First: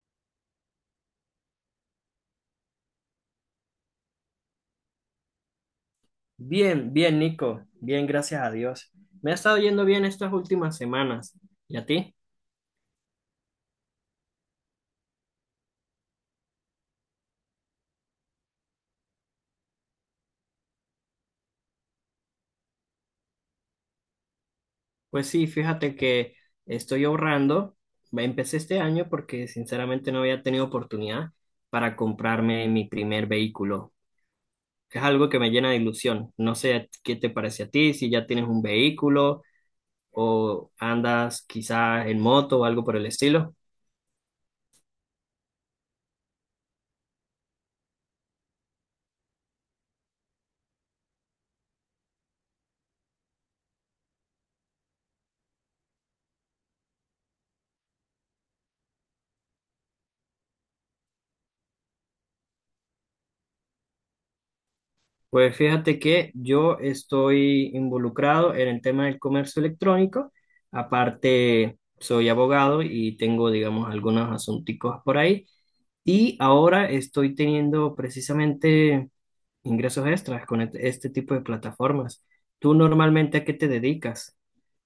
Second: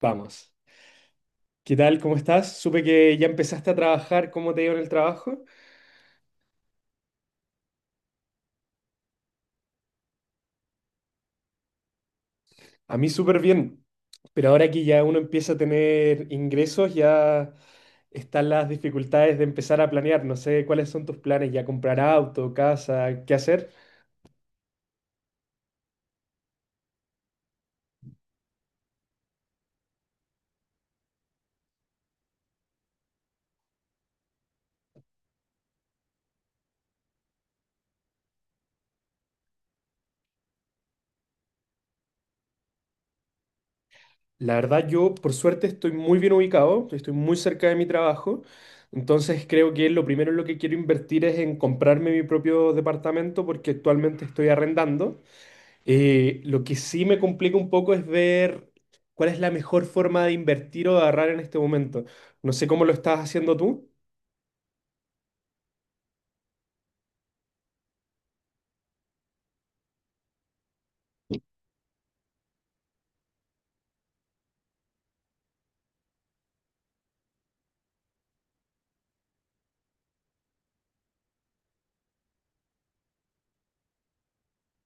Vamos. ¿Qué tal? ¿Cómo estás? Supe que ya empezaste a trabajar. ¿Cómo te ha ido en el trabajo? Bien, bien, Nico. Bien, gracias a Dios. Me ha estado yendo bien estas últimas semanas. ¿Y a ti? A mí súper bien. Pero ahora que ya uno empieza a tener ingresos, ya están las dificultades de empezar a planear. No sé cuáles son tus planes, ya comprar auto, casa, qué hacer. Pues sí, fíjate que estoy ahorrando. Empecé este año porque sinceramente no había tenido oportunidad para comprarme mi primer vehículo. Es algo que me llena de ilusión. No sé qué te parece a ti, si ya tienes un vehículo o andas quizás en moto o algo por el estilo. La verdad, yo por suerte estoy muy bien ubicado, estoy muy cerca de mi trabajo. Entonces creo que lo primero en lo que quiero invertir es en comprarme mi propio departamento porque actualmente estoy arrendando. Lo que sí me complica un poco es ver cuál es la mejor forma de invertir o de ahorrar en este momento. No sé cómo lo estás haciendo tú. Pues fíjate que yo estoy involucrado en el tema del comercio electrónico. Aparte, soy abogado y tengo, digamos, algunos asunticos por ahí. Y ahora estoy teniendo precisamente ingresos extras con este tipo de plataformas. ¿Tú normalmente a qué te dedicas?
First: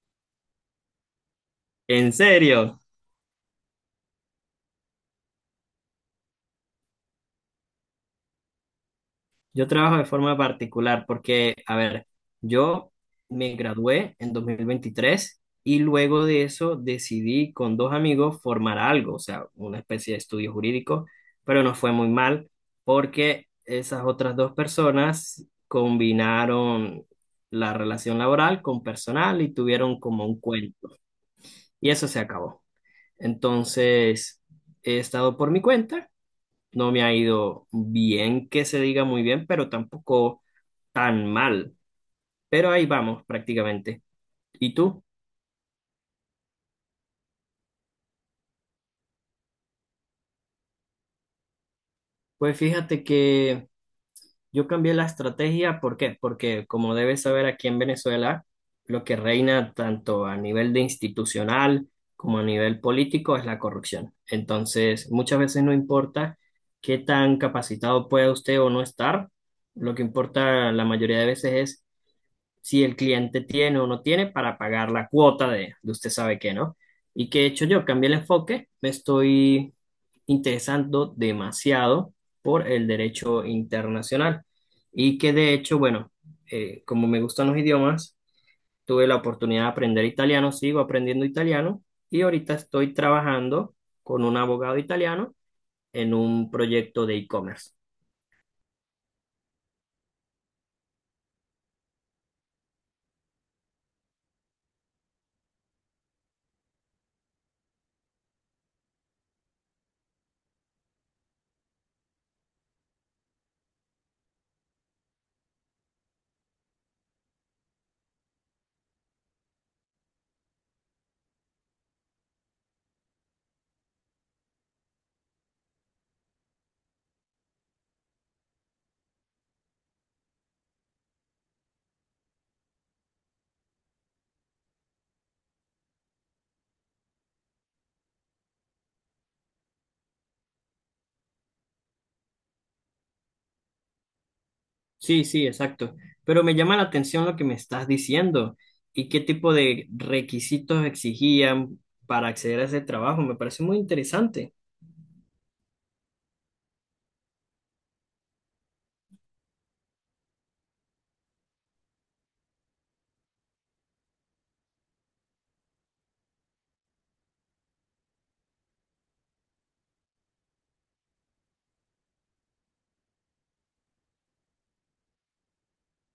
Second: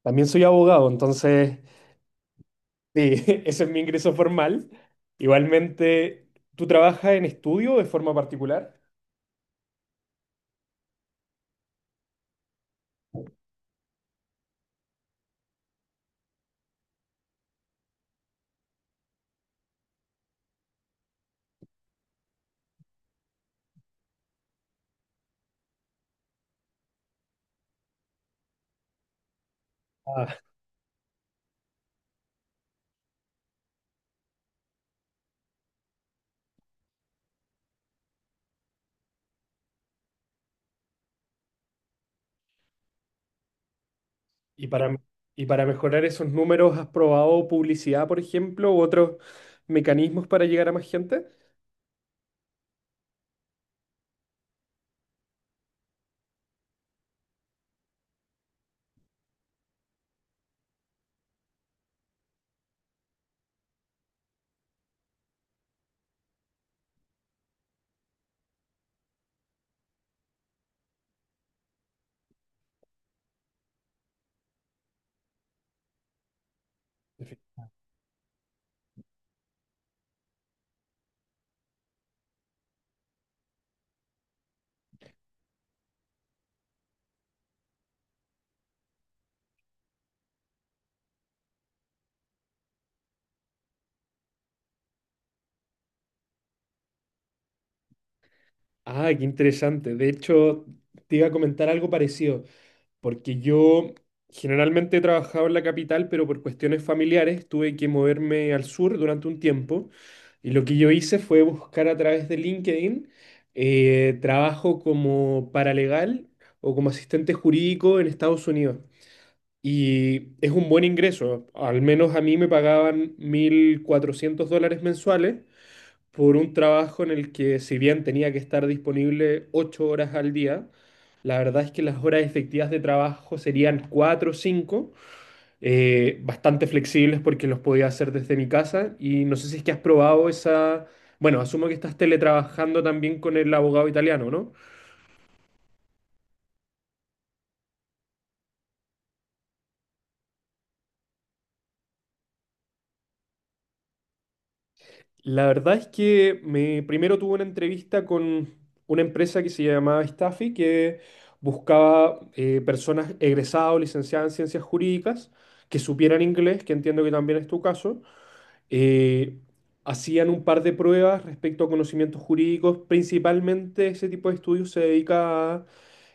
También soy abogado, entonces, ¿En serio? sí, ese es mi ingreso formal. Igualmente, ¿tú trabajas en estudio de forma particular? Yo trabajo de forma particular porque, a ver, yo me gradué en 2023 y luego de eso decidí con dos amigos formar algo, o sea, una especie de estudio jurídico, pero nos fue muy mal porque esas otras dos personas combinaron la relación laboral con personal y tuvieron como Ah, un cuento y eso se acabó. Entonces, he estado por mi cuenta, no me ha ido bien que se diga muy bien, pero tampoco tan mal, pero ahí vamos prácticamente. y ¿Y para, tú? y para mejorar esos números, ¿has probado publicidad, por ejemplo, u otros mecanismos para llegar a más gente? Pues fíjate que yo cambié la estrategia, ¿por qué? Porque como debes saber aquí en Venezuela, lo que reina tanto a nivel de institucional como a nivel político es la corrupción. Entonces, muchas veces no importa qué tan capacitado pueda usted o no estar, lo que importa la mayoría de veces es si el cliente tiene o no tiene para pagar la cuota de usted sabe qué, ¿no? ¿Y qué he hecho yo? Cambié el enfoque, me estoy interesando demasiado por el derecho internacional y que de hecho, bueno, como me gustan los idiomas, tuve la oportunidad de aprender italiano, sigo aprendiendo italiano y ahorita estoy trabajando con un abogado italiano en un proyecto de e-commerce. Ah, qué interesante. De hecho, te iba a comentar algo parecido. Porque yo generalmente he trabajado en la capital, pero por cuestiones familiares tuve que moverme al sur durante un tiempo. Y lo que yo hice fue buscar a través de LinkedIn trabajo como paralegal o como asistente jurídico en Estados Unidos. Y es un buen ingreso. Al menos a mí me pagaban $1,400 mensuales por un trabajo en el que si bien tenía que estar disponible 8 horas al día, la verdad es que las horas efectivas de trabajo serían cuatro o cinco, bastante flexibles porque los podía hacer desde mi casa y no sé si es que has probado esa, bueno, asumo que estás teletrabajando también con el abogado italiano, ¿no? Sí, sí, exacto. Pero me llama la atención lo que me estás diciendo y qué tipo de requisitos exigían para acceder a ese trabajo. Me parece muy interesante. La verdad es que me, primero tuve una entrevista con una empresa que se llamaba Staffy, que buscaba personas egresadas o licenciadas en ciencias jurídicas que supieran inglés, que entiendo que también es tu caso. Eh, Hacían un par de pruebas respecto a conocimientos jurídicos. Principalmente ese tipo de estudios se dedica a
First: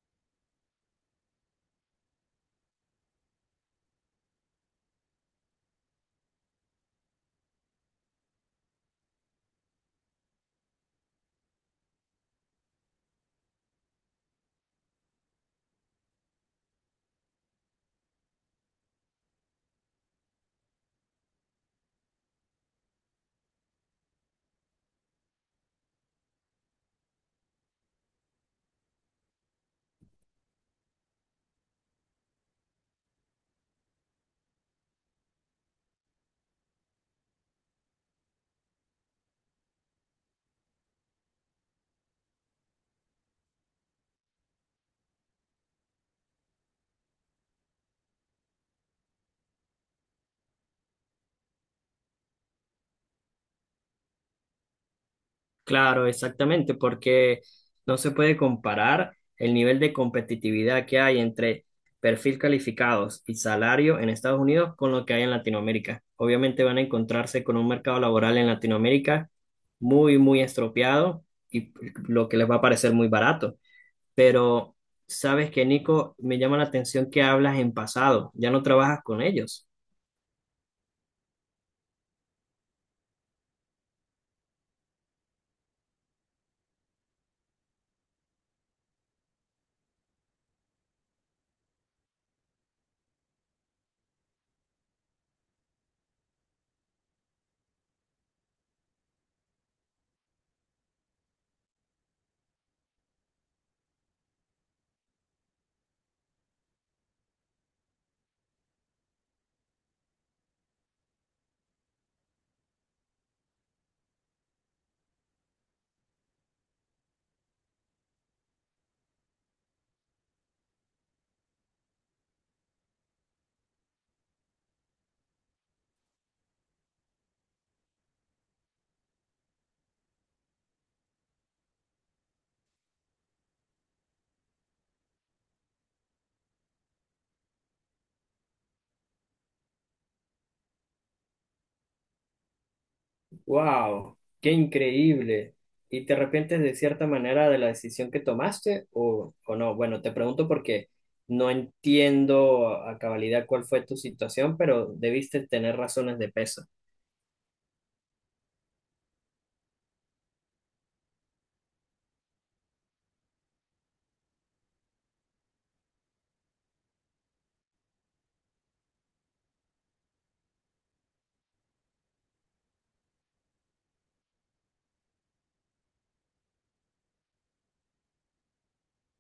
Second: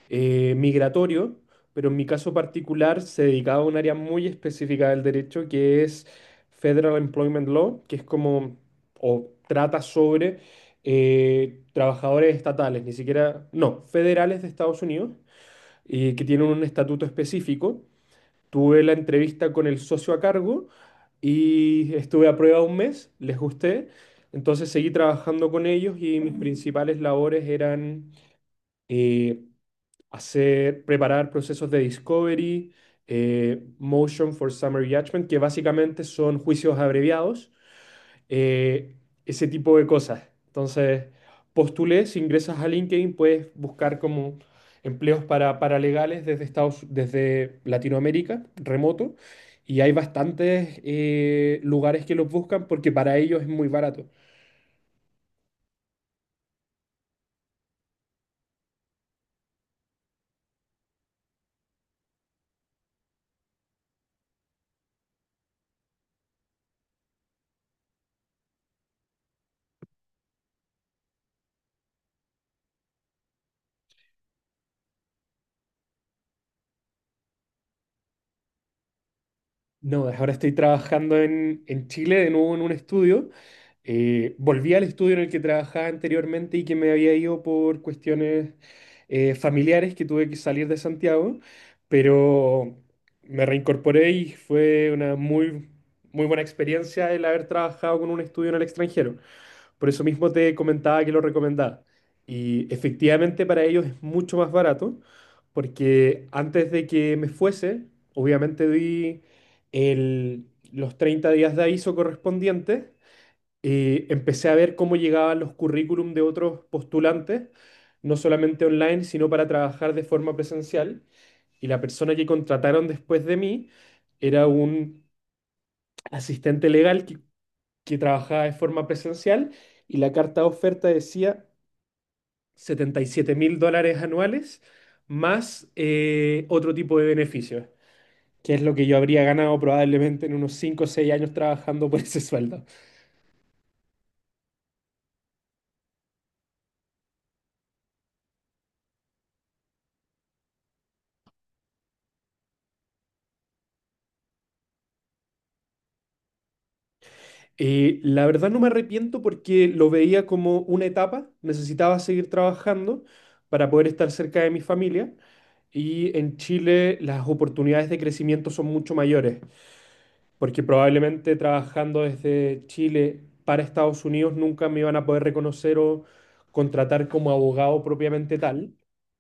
migratorio, pero en mi caso particular se dedicaba a un área muy específica del derecho que es Federal Employment Law, que es como, o trata sobre trabajadores estatales, ni siquiera, no, federales de Estados Unidos, y que tienen un estatuto específico. Tuve la entrevista con el socio a cargo y estuve a prueba un mes, les gusté. Entonces seguí trabajando con ellos y mis principales labores eran eh, hacer, preparar procesos de discovery, motion for summary judgment, que básicamente son juicios abreviados, eh, ese tipo de cosas. Entonces, postulé, si ingresas a LinkedIn, puedes buscar como empleos para paralegales desde Estados, desde Latinoamérica, remoto, y hay bastantes lugares que los buscan porque para ellos es muy barato. Claro, exactamente, porque no se puede comparar el nivel de competitividad que hay entre perfil calificados y salario en Estados Unidos con lo que hay en Latinoamérica. Obviamente van a encontrarse con un mercado laboral en Latinoamérica muy, muy estropeado y lo que les va a parecer muy barato. Pero sabes que, Nico, me llama la atención que hablas en pasado, ya no trabajas con ellos. No, ahora estoy trabajando en Chile de nuevo en un estudio. Volví al estudio en el que trabajaba anteriormente y que me había ido por cuestiones familiares que tuve que salir de Santiago, pero me reincorporé y fue una muy buena experiencia el haber trabajado con un estudio en el extranjero. Por eso mismo te comentaba que lo recomendaba. Y efectivamente para ellos es mucho más barato, porque antes de que me fuese, obviamente di el- los 30 días de aviso correspondientes, empecé a ver cómo llegaban los currículum de otros postulantes, no solamente online, sino para trabajar de forma presencial. Y la persona que contrataron después de mí era un asistente legal que trabajaba de forma presencial y la carta de oferta decía $77,000 anuales más otro tipo de beneficios, que es lo que yo habría ganado probablemente en unos 5 o 6 años trabajando por ese sueldo. Wow, qué increíble. ¿Y te arrepientes de cierta manera de la decisión que tomaste o no? Bueno, te pregunto porque no entiendo a cabalidad cuál fue tu situación, pero debiste tener razones de peso. La verdad no me arrepiento porque lo veía como una etapa, necesitaba seguir trabajando para poder estar cerca de mi familia. Y en Chile las oportunidades de crecimiento son mucho mayores. Porque probablemente trabajando desde Chile para Estados Unidos nunca me iban a poder reconocer o contratar como abogado propiamente tal.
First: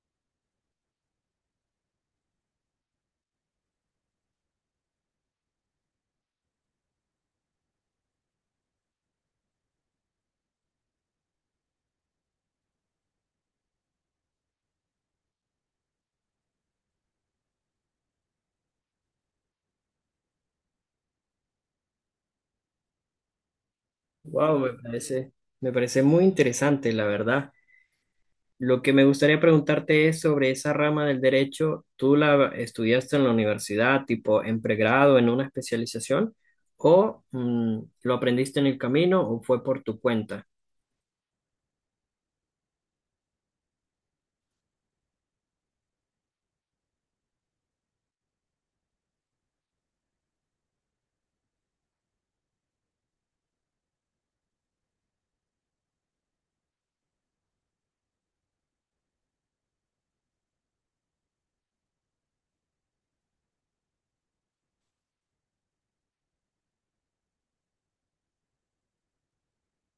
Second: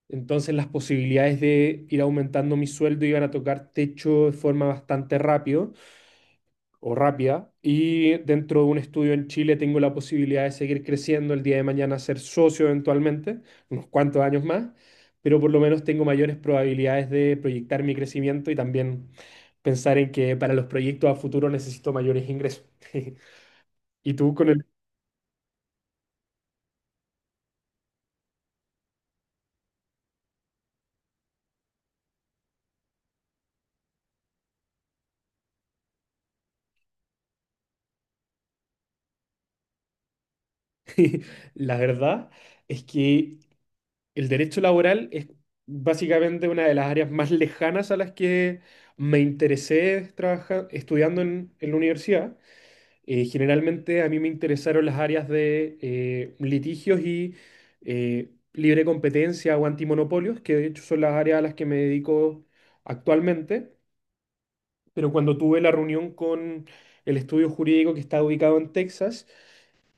Entonces las posibilidades de ir aumentando mi sueldo iban a tocar techo de forma bastante rápido o rápida. Y dentro de un estudio en Chile tengo la posibilidad de seguir creciendo el día de mañana, ser socio eventualmente, unos cuantos años más, pero por lo menos tengo mayores probabilidades de proyectar mi crecimiento y también pensar en que para los proyectos a futuro necesito mayores ingresos. Y tú con Wow, el... me parece muy interesante, la verdad. Lo que me gustaría preguntarte es sobre esa rama del derecho. ¿Tú la estudiaste en la universidad, tipo en pregrado, en una especialización, o lo aprendiste en el camino o fue por tu cuenta? La verdad es que el derecho laboral es básicamente una de las áreas más lejanas a las que me interesé estudiando en la universidad. Generalmente a mí me interesaron las áreas de litigios y libre competencia o antimonopolios, que de hecho son las áreas a las que me dedico actualmente. Pero cuando tuve la reunión con el estudio jurídico que está ubicado en Texas,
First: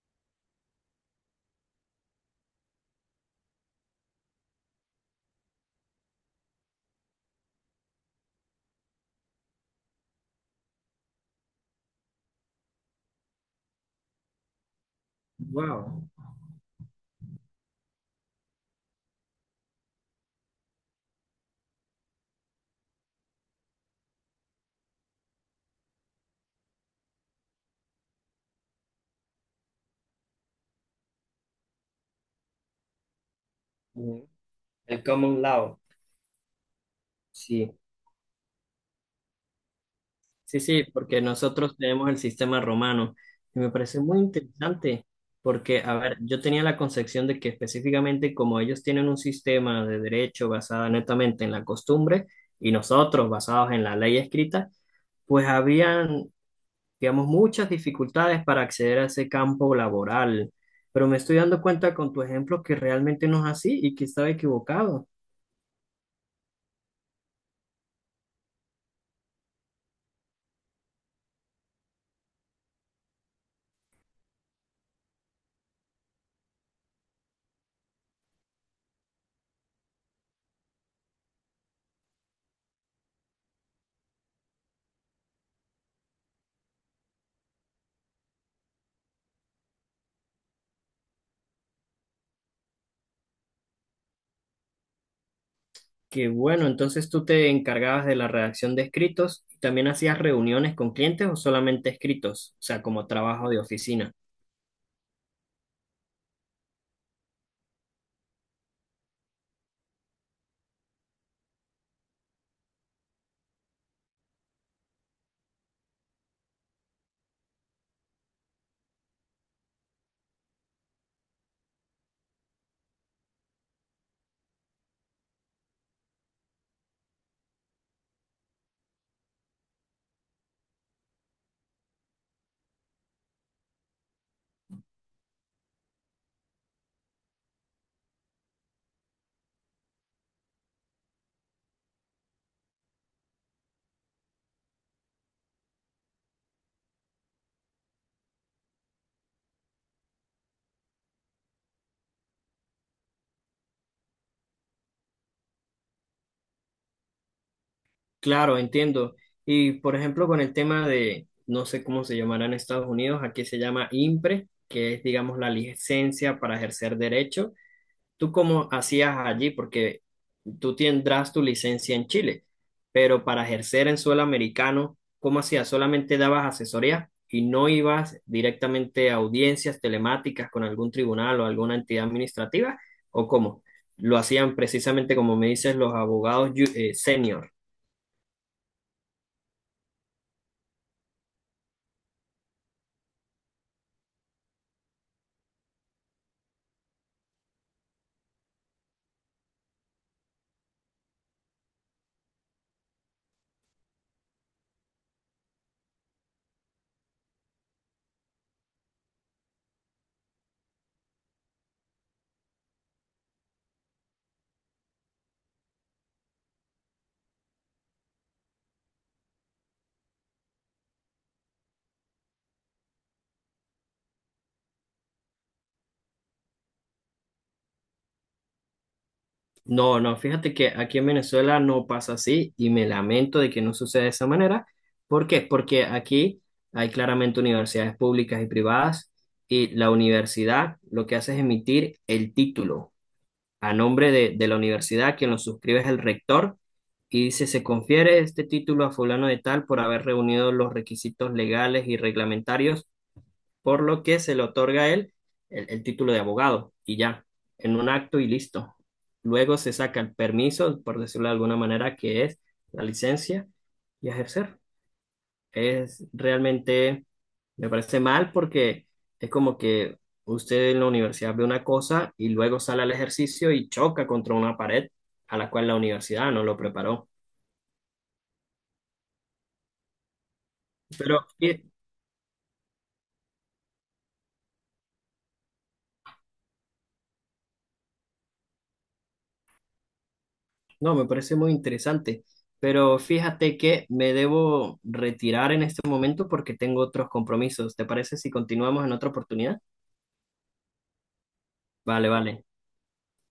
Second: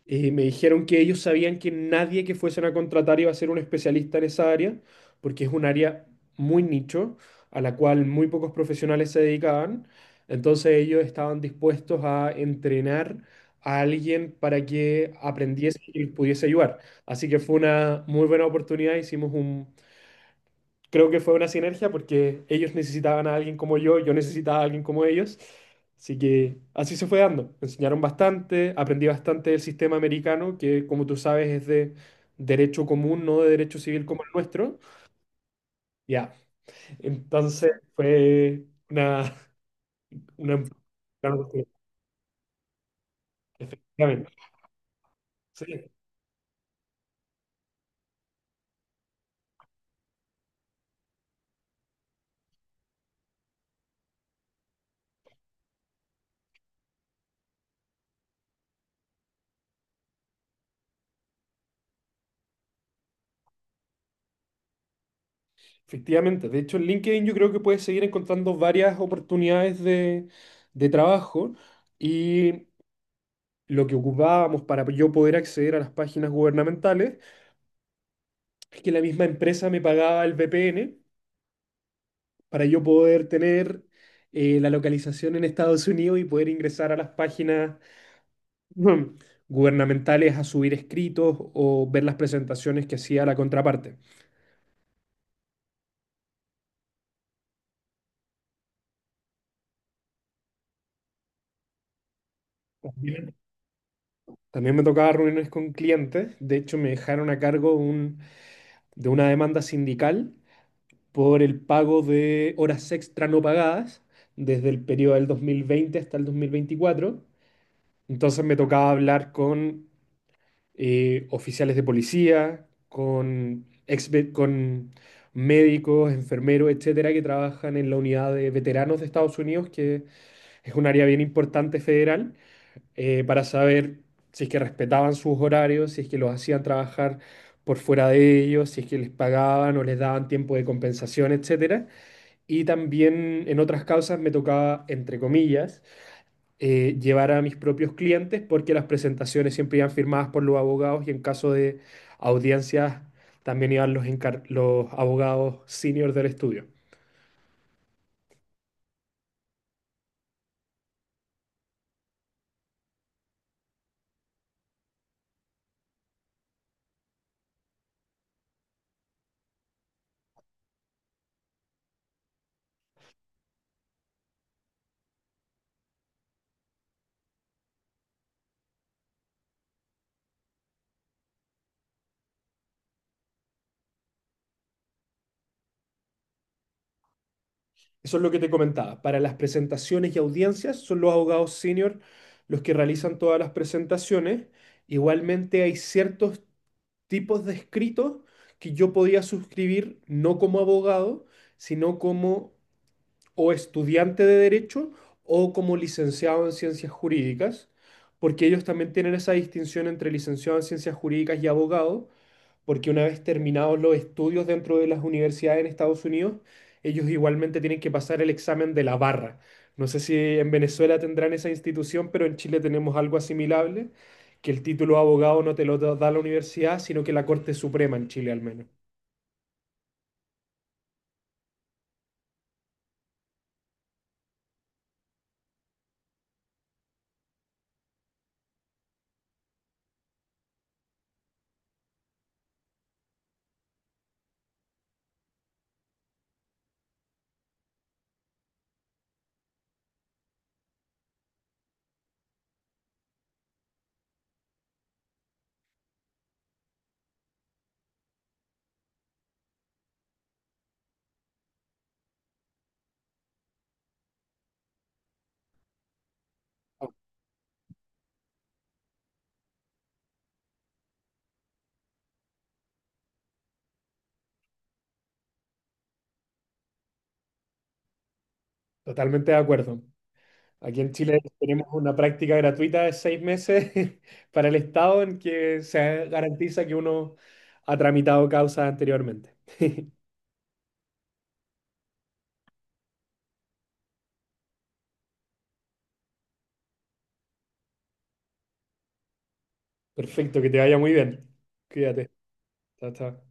me dijeron que ellos sabían que nadie que fuesen a contratar iba a ser un especialista en esa área, porque es un área muy nicho, a la cual muy pocos profesionales se dedicaban. Entonces ellos estaban dispuestos a entrenar a alguien para que aprendiese y Wow. les pudiese ayudar. Así que fue una muy buena oportunidad. Hicimos un Creo que fue una sinergia porque ellos necesitaban a alguien como yo necesitaba a alguien como ellos. Así que así se fue dando. Me enseñaron bastante, aprendí bastante del sistema americano, que como tú sabes es de derecho común, no de derecho civil como Ujú. el nuestro. El common law, Ya, entonces sí. fue una, Sí, una, sí, porque una oportunidad. nosotros tenemos el sistema romano y me parece muy Efectivamente. interesante Sí, porque, a ver, yo tenía la concepción de que específicamente como ellos tienen un sistema de derecho basado netamente en la costumbre y nosotros basados en la ley escrita, pues habían, digamos, muchas dificultades para acceder a ese campo laboral. Pero me estoy dando cuenta con tu ejemplo que realmente no es así y que estaba equivocado. efectivamente. De hecho, en LinkedIn yo creo que puedes seguir encontrando varias oportunidades de trabajo. Y lo que ocupábamos para yo poder acceder a las páginas gubernamentales, es que la misma empresa me pagaba el VPN para yo poder tener la localización en Estados Unidos y poder ingresar a las páginas mm, gubernamentales a subir escritos o ver las presentaciones que hacía la contraparte. Qué bueno, entonces tú te encargabas de la redacción de escritos y también hacías reuniones con clientes o solamente escritos, o sea, como Bien. trabajo de oficina. También me tocaba reuniones con clientes, de hecho me dejaron a cargo de una demanda sindical por el pago de horas extra no pagadas desde el periodo del 2020 hasta el 2024. Entonces me tocaba hablar con oficiales de policía, con médicos, enfermeros, etcétera, que trabajan en la unidad de veteranos de Estados Unidos, que es un área bien importante federal, para saber si es que respetaban sus horarios, si es que los hacían trabajar por fuera de ellos, si es que les pagaban o les daban tiempo de compensación, etcétera. Y también en otras causas me tocaba, entre comillas, llevar a mis propios clientes porque las presentaciones siempre iban firmadas por los abogados y en caso de audiencias también iban los abogados senior del estudio. Claro, entiendo. Y por ejemplo, con el tema de, no sé cómo se llamará en Estados Unidos, aquí se llama IMPRE, que es, digamos, la licencia para ejercer derecho. ¿Tú cómo hacías allí? Porque tú tendrás tu licencia en Chile, pero para ejercer en suelo americano, ¿cómo hacías? ¿Solamente dabas asesoría y no ibas directamente a audiencias telemáticas con algún tribunal o alguna entidad administrativa? ¿O cómo? Lo hacían precisamente como me dices los abogados senior. Eso es lo que te comentaba. Para las presentaciones y audiencias son los abogados senior los que realizan todas las presentaciones. Igualmente hay ciertos tipos de escritos que yo podía suscribir no como abogado, sino como o estudiante de derecho o como licenciado en ciencias jurídicas, porque ellos también tienen esa distinción entre licenciado en ciencias jurídicas y abogado, porque una vez terminados los estudios dentro de las universidades en Estados Unidos, ellos igualmente tienen que pasar el examen de la barra. No sé si en Venezuela tendrán esa institución, pero en Chile tenemos algo asimilable, que el título de abogado no te lo da la universidad, sino que la Corte Suprema en Chile al menos. No, no, fíjate que aquí en Venezuela no pasa así y me lamento de que no suceda de esa manera. ¿Por qué? Porque aquí hay claramente universidades públicas y privadas y la universidad lo que hace es emitir el título a nombre de la universidad, quien lo suscribe es el rector y dice, se confiere este título a fulano de tal por haber reunido los requisitos legales y reglamentarios por lo que se le otorga a él el título de abogado y ya, en un acto y listo. Luego se saca el permiso, por decirlo de alguna manera, que es la licencia y ejercer. Es realmente, me parece mal porque es como que usted en la universidad ve una cosa y luego sale al ejercicio y choca contra una pared a la cual la universidad no lo preparó. Totalmente de acuerdo. Aquí en Chile Pero, tenemos una práctica gratuita de 6 meses para el Estado en que se garantiza que uno ha tramitado causas anteriormente. no, me parece muy interesante, pero fíjate que me debo retirar en este momento porque tengo otros compromisos. ¿Te parece si continuamos en otra oportunidad? Perfecto, que te vaya muy bien. Vale, Cuídate. vale. Chao, chao.